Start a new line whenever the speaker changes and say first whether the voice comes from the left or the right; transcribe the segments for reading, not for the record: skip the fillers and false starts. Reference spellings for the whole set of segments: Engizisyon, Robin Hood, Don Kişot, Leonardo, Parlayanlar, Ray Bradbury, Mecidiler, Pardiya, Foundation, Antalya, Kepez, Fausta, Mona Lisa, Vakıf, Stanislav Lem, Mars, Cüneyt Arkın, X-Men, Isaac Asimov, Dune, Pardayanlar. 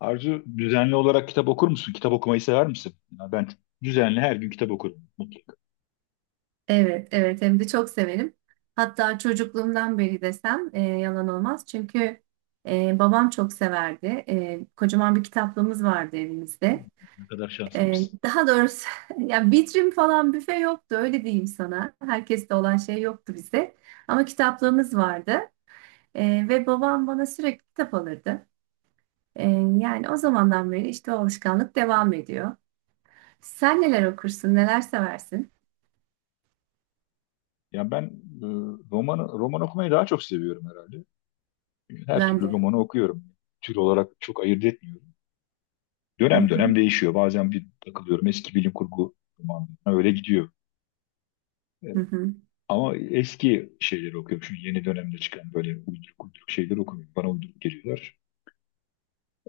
left: Arzu düzenli olarak kitap okur musun? Kitap okumayı sever misin? Ya ben düzenli her gün kitap okurum mutlaka.
right: Evet, evet hem de çok severim. Hatta çocukluğumdan beri desem yalan olmaz. Çünkü babam çok severdi. Kocaman bir kitaplığımız vardı evimizde.
left: Ne kadar şanslıymışsın.
right: Daha doğrusu ya vitrin falan büfe yoktu öyle diyeyim sana. Herkeste olan şey yoktu bizde. Ama kitaplığımız vardı. Ve babam bana sürekli kitap alırdı. E, Yani o zamandan beri işte o alışkanlık devam ediyor. Sen neler okursun, neler seversin?
left: Ya ben e, roman okumayı daha çok seviyorum herhalde. Her
right: Ben
left: türlü
right: de.
left: romanı okuyorum. Tür olarak çok ayırt etmiyorum.
right: Hı
left: Dönem dönem
right: hı,
left: değişiyor. Bazen bir takılıyorum eski bilim kurgu romanlarına öyle gidiyor. E,
right: hı hı.
left: Ama eski şeyleri okuyorum. Şimdi yeni dönemde çıkan böyle uyduruk uyduruk şeyler okumuyorum. Bana uyduruk geliyorlar.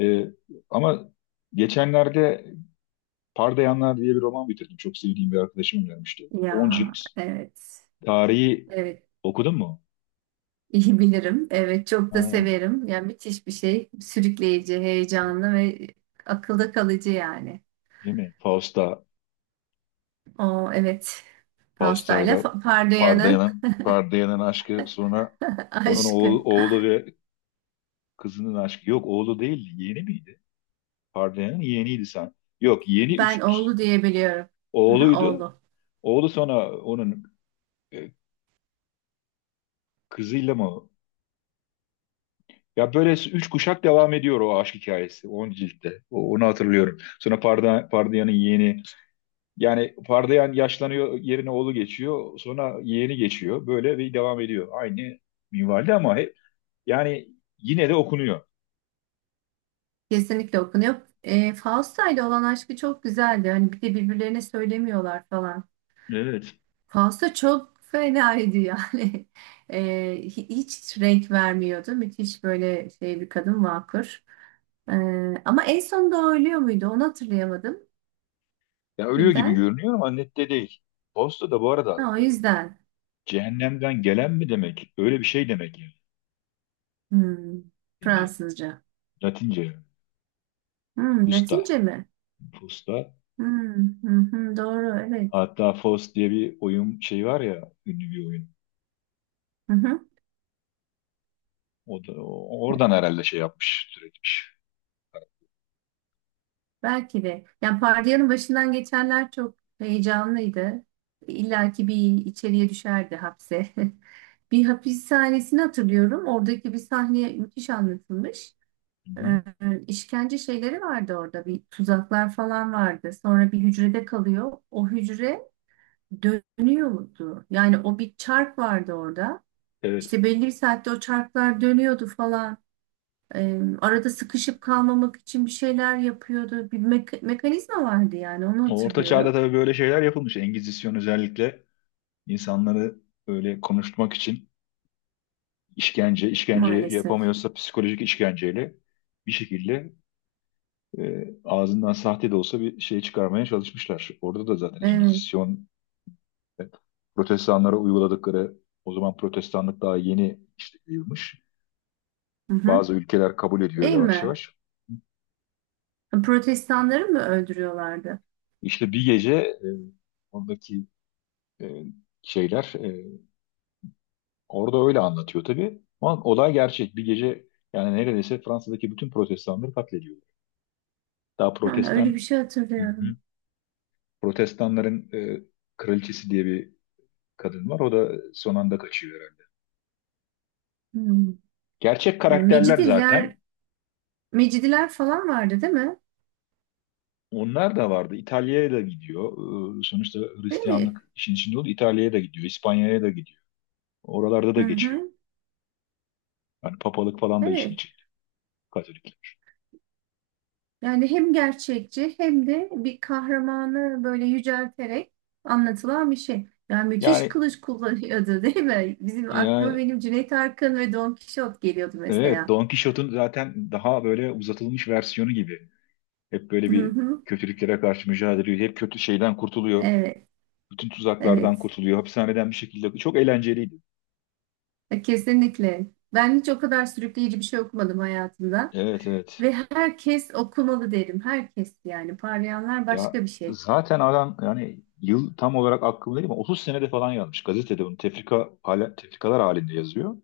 left: E, ama geçenlerde Pardayanlar diye bir roman bitirdim. Çok sevdiğim bir arkadaşım önermişti.
right: Ya,
left: 10 cilt.
right: evet.
left: Tarihi
right: Evet.
left: okudun mu?
right: iyi bilirim. Evet, çok da
left: Ha,
right: severim. Yani müthiş bir şey. Sürükleyici, heyecanlı ve akılda kalıcı yani.
left: değil mi? Fausta,
right: O evet. Pastayla
left: Fausta'yla
right: Pardoyan'ın
left: Pardayan'ın aşkı, sonra onun
right: aşkı.
left: oğlu, oğlu ve kızının aşkı. Yok, oğlu değil, yeğeni miydi? Pardayan'ın yeğeniydi sen. Yok, yeğeni
right: Ben
left: üç
right: oğlu diye biliyorum. Aha,
left: oğluydu.
right: oğlu.
left: Oğlu, sonra onun e, kızıyla mı? Ya böyle üç kuşak devam ediyor o aşk hikayesi, 10 ciltte. Onu hatırlıyorum. Sonra Pardayan'ın yeğeni. Yani Pardayan yaşlanıyor, yerine oğlu geçiyor. Sonra yeğeni geçiyor. Böyle bir devam ediyor. Aynı minvalde ama hep, yani, yine de okunuyor.
right: Kesinlikle okunuyor. Fausta ile olan aşkı çok güzeldi. Hani bir de birbirlerine söylemiyorlar falan.
left: Evet.
right: Fausta çok fenaydı yani. E, Hiç renk vermiyordu. Müthiş böyle şey bir kadın vakur. Ee, Ama en sonunda o ölüyor muydu? Onu hatırlayamadım.
left: Ya ölüyor gibi
right: Birden.
left: görünüyor ama nette değil. Posta da bu arada
right: Ha, o yüzden.
left: cehennemden gelen mi demek? Öyle bir şey demek yani.
right: Hmm,
left: Latince.
right: Fransızca.
left: Latince.
right: Hmm,
left: Pusta.
right: Latince mi?
left: Pusta.
right: Hmm, hı hı, doğru, evet.
left: Hatta Faust diye bir oyun şey var ya, ünlü bir oyun.
right: Hı hı,
left: O da oradan herhalde şey yapmış, türetmiş.
right: belki de. Yani Pardiya'nın başından geçenler çok heyecanlıydı. İlla ki bir içeriye düşerdi hapse. Bir hapishanesini hatırlıyorum. Oradaki bir sahne müthiş anlatılmış.
left: Hı hı.
right: Ee, işkence şeyleri vardı orada. Bir tuzaklar falan vardı. Sonra bir hücrede kalıyor. O hücre dönüyordu. Yani o bir çark vardı orada.
left: Evet.
right: İşte belli bir saatte o çarklar dönüyordu falan. Arada sıkışıp kalmamak için bir şeyler yapıyordu. Bir mekanizma vardı, yani onu
left: O Orta Çağ'da
right: hatırlıyorum
left: tabii böyle şeyler yapılmış. Engizisyon özellikle insanları böyle konuşturmak için işkence, işkence
right: maalesef.
left: yapamıyorsa psikolojik işkenceyle bir şekilde ağzından sahte de olsa bir şey çıkarmaya çalışmışlar. Orada da zaten
right: Evet.
left: Engizisyon, E, Protestanlara uyguladıkları. O zaman Protestanlık daha yeni işte yayılmış.
right: Hı hı.
left: Bazı ülkeler kabul ediyor
right: Değil
left: yavaş
right: mi?
left: yavaş.
right: Protestanları mı öldürüyorlardı?
left: İşte bir gece oradaki e, şeyler, orada öyle anlatıyor tabii. Ama olay gerçek. Bir gece yani neredeyse Fransa'daki bütün Protestanları katlediyor. Daha
right: Ha, öyle bir
left: Protestan.
right: şey
left: Hı
right: hatırlıyorum.
left: hı. Protestanların kraliçesi diye bir kadın var. O da son anda kaçıyor herhalde.
right: Hmm.
left: Gerçek karakterler zaten.
right: Mecidiler, Mecidiler falan vardı değil mi?
left: Onlar da vardı. İtalya'ya da gidiyor. Sonuçta
right: Değil mi?
left: Hristiyanlık işin içinde oldu. İtalya'ya da gidiyor. İspanya'ya da gidiyor. Oralarda
right: Hı
left: da geçiyor.
right: hı.
left: Yani papalık falan da işin
right: Evet.
left: içinde. Katolikler.
right: Yani hem gerçekçi hem de bir kahramanı böyle yücelterek anlatılan bir şey. Yani müthiş
left: Yani,
right: kılıç kullanıyordu değil mi? Bizim aklıma
left: yani
right: benim Cüneyt Arkın ve Don Kişot geliyordu
left: evet,
right: mesela.
left: Don Kişot'un zaten daha böyle uzatılmış versiyonu gibi. Hep böyle
right: Hı
left: bir
right: hı.
left: kötülüklere karşı mücadele ediyor. Hep kötü şeyden kurtuluyor.
right: Evet,
left: Bütün tuzaklardan
right: evet.
left: kurtuluyor. Hapishaneden bir şekilde. Çok eğlenceliydi.
right: Kesinlikle. Ben hiç o kadar sürükleyici bir şey okumadım hayatımda.
left: Evet, evet.
right: Ve herkes okumalı derim. Herkes yani. Parlayanlar
left: Ya
right: başka bir şey.
left: zaten adam, yani yıl tam olarak aklımda değil ama 30 senede falan yazmış. Gazetede bunu tefrika, hala, tefrikalar halinde yazıyor.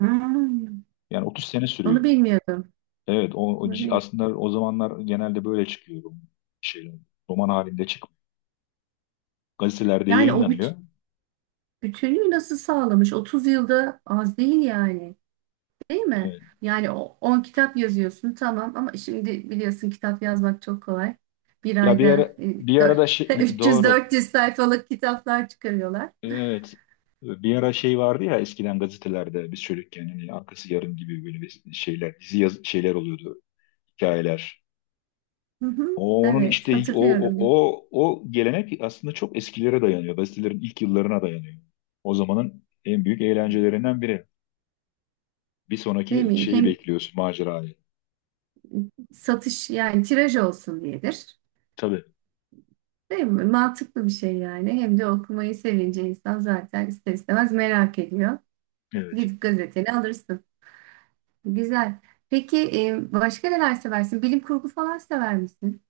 right: Hmm,
left: Yani 30 sene
right: onu
left: sürüyor.
right: bilmiyordum.
left: Evet, o
right: Onu bilmiyordum.
left: aslında o zamanlar genelde böyle çıkıyor. Şey, roman halinde çıkıyor. Gazetelerde
right: Yani o
left: yayınlanıyor.
right: bütünlüğü nasıl sağlamış? 30 yılda az değil yani. Değil mi?
left: Evet.
right: Yani o 10 kitap yazıyorsun tamam, ama şimdi biliyorsun kitap yazmak çok kolay. Bir
left: Ya bir
right: ayda
left: ara, bir
right: dört,
left: arada şey,
right: üç yüz
left: doğru.
right: dört yüz sayfalık kitaplar çıkarıyorlar.
left: Evet. Bir ara şey vardı ya, eskiden gazetelerde biz çocukken, hani arkası yarın gibi böyle bir şeyler, dizi yaz, şeyler oluyordu. Hikayeler.
right: Hı hı.
left: Onun
right: Evet,
left: işte
right: hatırlıyorum.
left: o gelenek aslında çok eskilere dayanıyor. Gazetelerin ilk yıllarına dayanıyor. O zamanın en büyük eğlencelerinden biri. Bir
right: Değil
left: sonraki
right: mi?
left: şeyi
right: Hem
left: bekliyorsun, macerayı.
right: satış yani tiraj olsun diyedir.
left: Tabii,
right: Değil mi? Mantıklı bir şey yani. Hem de okumayı sevince insan zaten ister istemez merak ediyor.
left: evet.
right: Gidip gazeteni alırsın. Güzel. Peki başka neler seversin? Bilim kurgu falan sever misin?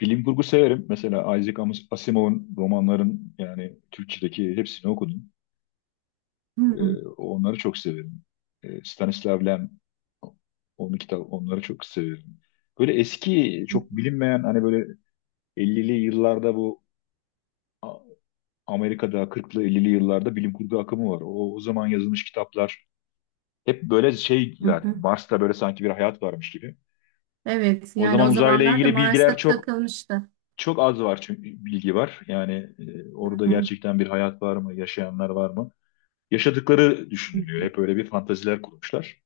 left: Bilim kurgu severim. Mesela Asimov'un romanların, yani Türkçedeki hepsini okudum.
right: Hı hı.
left: Onları çok severim. Stanislav Lem, onun kitap, onları çok severim. Böyle eski, çok bilinmeyen hani böyle 50'li yıllarda, Amerika'da 40'lı 50'li yıllarda bilim kurgu akımı var. O zaman yazılmış kitaplar hep böyle şey,
right: Hı
left: zaten
right: hı.
left: Mars'ta böyle sanki bir hayat varmış gibi.
right: Evet,
left: O
right: yani
left: zaman
right: o
left: uzayla
right: zamanlarda
left: ilgili bilgiler
right: Mars'a
left: çok,
right: takılmıştı.
left: çok az var, çünkü bilgi var. Yani
right: Hı
left: orada
right: hı.
left: gerçekten bir hayat var mı, yaşayanlar var mı? Yaşadıkları
right: Hı
left: düşünülüyor.
right: hı.
left: Hep öyle bir fantaziler kurmuşlar.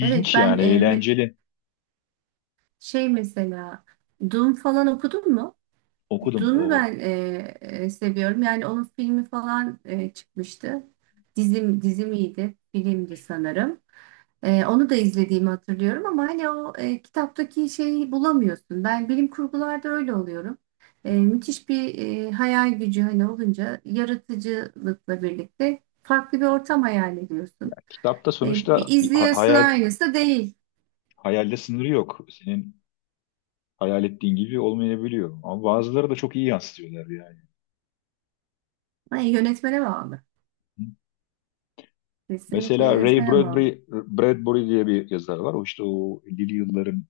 right: Evet ben
left: yani, eğlenceli.
right: şey mesela Dune falan okudun mu?
left: Okudum.
right: Dune'u
left: O
right: ben seviyorum. Yani onun filmi falan çıkmıştı. Dizimiydi, filmdi sanırım. Onu da izlediğimi hatırlıyorum ama hani o kitaptaki şeyi bulamıyorsun. Ben bilim kurgularda öyle oluyorum. Müthiş bir hayal gücü hani olunca yaratıcılıkla birlikte farklı bir ortam hayal ediyorsun.
left: kitapta
right: Bir
left: sonuçta
right: izliyorsun
left: hayal,
right: aynısı da değil.
left: hayalde sınırı yok. Senin hayal ettiğin gibi olmayabiliyor. Ama bazıları da çok iyi yansıtıyorlar yani.
right: Ay, yönetmene bağlı. Kesinlikle
left: Mesela Ray
right: yönetmene bağlı.
left: Bradbury diye bir yazar var. O işte o 50'li yılların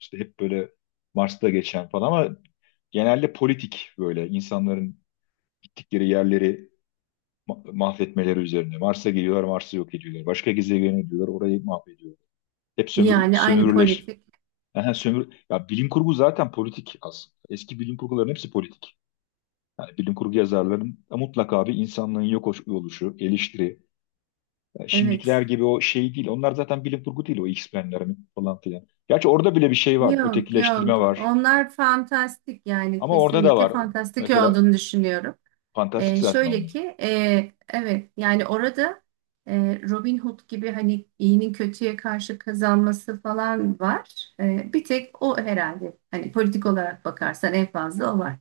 left: işte hep böyle Mars'ta geçen falan ama genelde politik, böyle insanların gittikleri yerleri mahvetmeleri üzerine. Mars'a geliyorlar, Mars'ı yok ediyorlar. Başka gezegene gidiyorlar, orayı mahvediyorlar. Hep sömür,
right: Yani aynı
left: sömürüleş.
right: politik.
left: Aha, sömür, ya bilim kurgu zaten politik aslında. Eski bilim kurguların hepsi politik. Yani bilim kurgu yazarların mutlaka bir insanlığın yok oluşu, eleştiri. Şimdikiler
right: Evet.
left: gibi o şey değil. Onlar zaten bilim kurgu değil, o X-Men'ler falan filan. Gerçi orada bile bir şey var.
right: Yok
left: Ötekileştirme
right: yok.
left: var.
right: Onlar fantastik, yani
left: Ama orada da
right: kesinlikle
left: var.
right: fantastik
left: Mesela
right: olduğunu düşünüyorum.
left: fantastik zaten
right: Şöyle
left: onlar.
right: ki evet, yani orada Robin Hood gibi hani iyinin kötüye karşı kazanması falan var. Bir tek o herhalde, hani politik olarak bakarsan en fazla o var.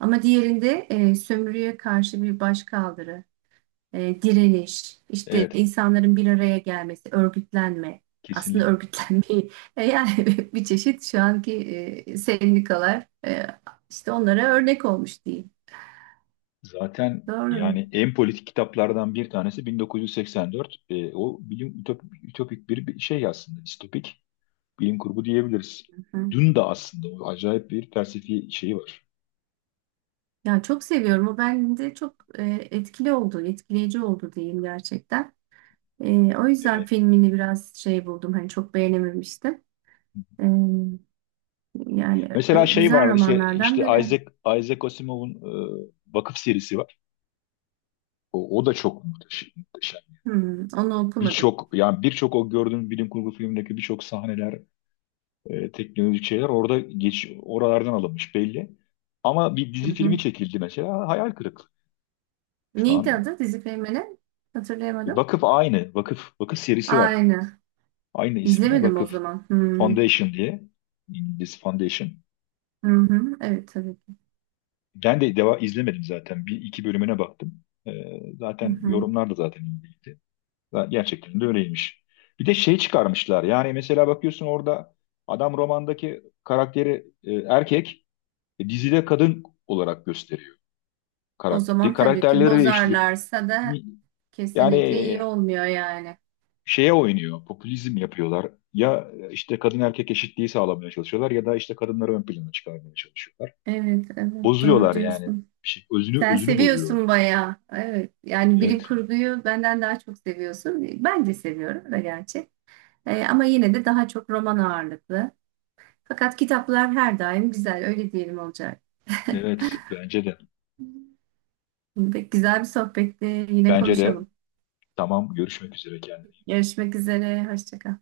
right: Ama diğerinde sömürüye karşı bir başkaldırı, direniş, işte
left: Evet,
right: insanların bir araya gelmesi, örgütlenme. Aslında
left: kesinlikle.
right: örgütlenmeyi yani bir çeşit şu anki sendikalar, işte onlara örnek olmuş diyeyim.
left: Zaten
right: Doğru.
left: yani en politik kitaplardan bir tanesi 1984. E, o bilim ütopik, ütopik bir şey aslında. Distopik bilim kurgu diyebiliriz.
right: Hı.
left: Dün de aslında o acayip bir felsefi şeyi var.
right: Ya çok seviyorum. O bende çok etkili oldu, etkileyici oldu diyeyim gerçekten. O yüzden
left: E,
right: filmini biraz şey buldum. Hani çok beğenememiştim. E,
left: mesela şey
right: güzel
left: var, işte
right: romanlardan biri.
left: Isaac Asimov'un Vakıf serisi var. O da çok muhteşem, muhteşem.
right: Hmm, onu okumadım.
left: Birçok, yani birçok o gördüğüm bilim kurgu filmindeki birçok sahneler, teknolojik şeyler orada geç oralardan alınmış belli. Ama bir
right: Hı
left: dizi filmi
right: hı.
left: çekildi, mesela hayal kırıklığı. Şu
right: Neydi
left: an
right: adı dizi filminin? Hatırlayamadım.
left: Vakıf aynı. Vakıf serisi var.
right: Aynı.
left: Aynı isimle
right: İzlemedim o
left: Vakıf,
right: zaman. Hmm.
left: Foundation diye. İngiliz Foundation.
right: Hı hı. Evet tabii ki.
left: Ben de deva izlemedim zaten. Bir iki bölümüne baktım. E,
right: Hı
left: zaten
right: hı.
left: yorumlar da zaten iyiydi. Gerçekten de öyleymiş. Bir de şey çıkarmışlar. Yani mesela bakıyorsun orada adam romandaki karakteri erkek, dizide kadın olarak gösteriyor
right: O
left: karakter.
right: zaman tabii ki
left: Karakterleri değişti.
right: bozarlarsa da
left: Yani
right: kesinlikle iyi olmuyor yani.
left: şeye oynuyor, popülizm yapıyorlar. Ya işte kadın erkek eşitliği sağlamaya çalışıyorlar ya da işte kadınları ön plana çıkarmaya çalışıyorlar.
right: Evet, evet doğru
left: Bozuyorlar yani.
right: diyorsun.
left: Bir şey, özünü
right: Sen
left: özünü bozuyor.
right: seviyorsun bayağı. Evet. Yani bilim
left: Evet,
right: kurguyu benden daha çok seviyorsun. Ben de seviyorum da gerçi. Ama yine de daha çok roman ağırlıklı. Fakat kitaplar her daim güzel. Öyle diyelim olacak.
left: evet, bence de.
right: Pek güzel bir sohbetti. Yine
left: Bence de.
right: konuşalım.
left: Tamam, görüşmek üzere, kendine.
right: Görüşmek üzere. Hoşça kal.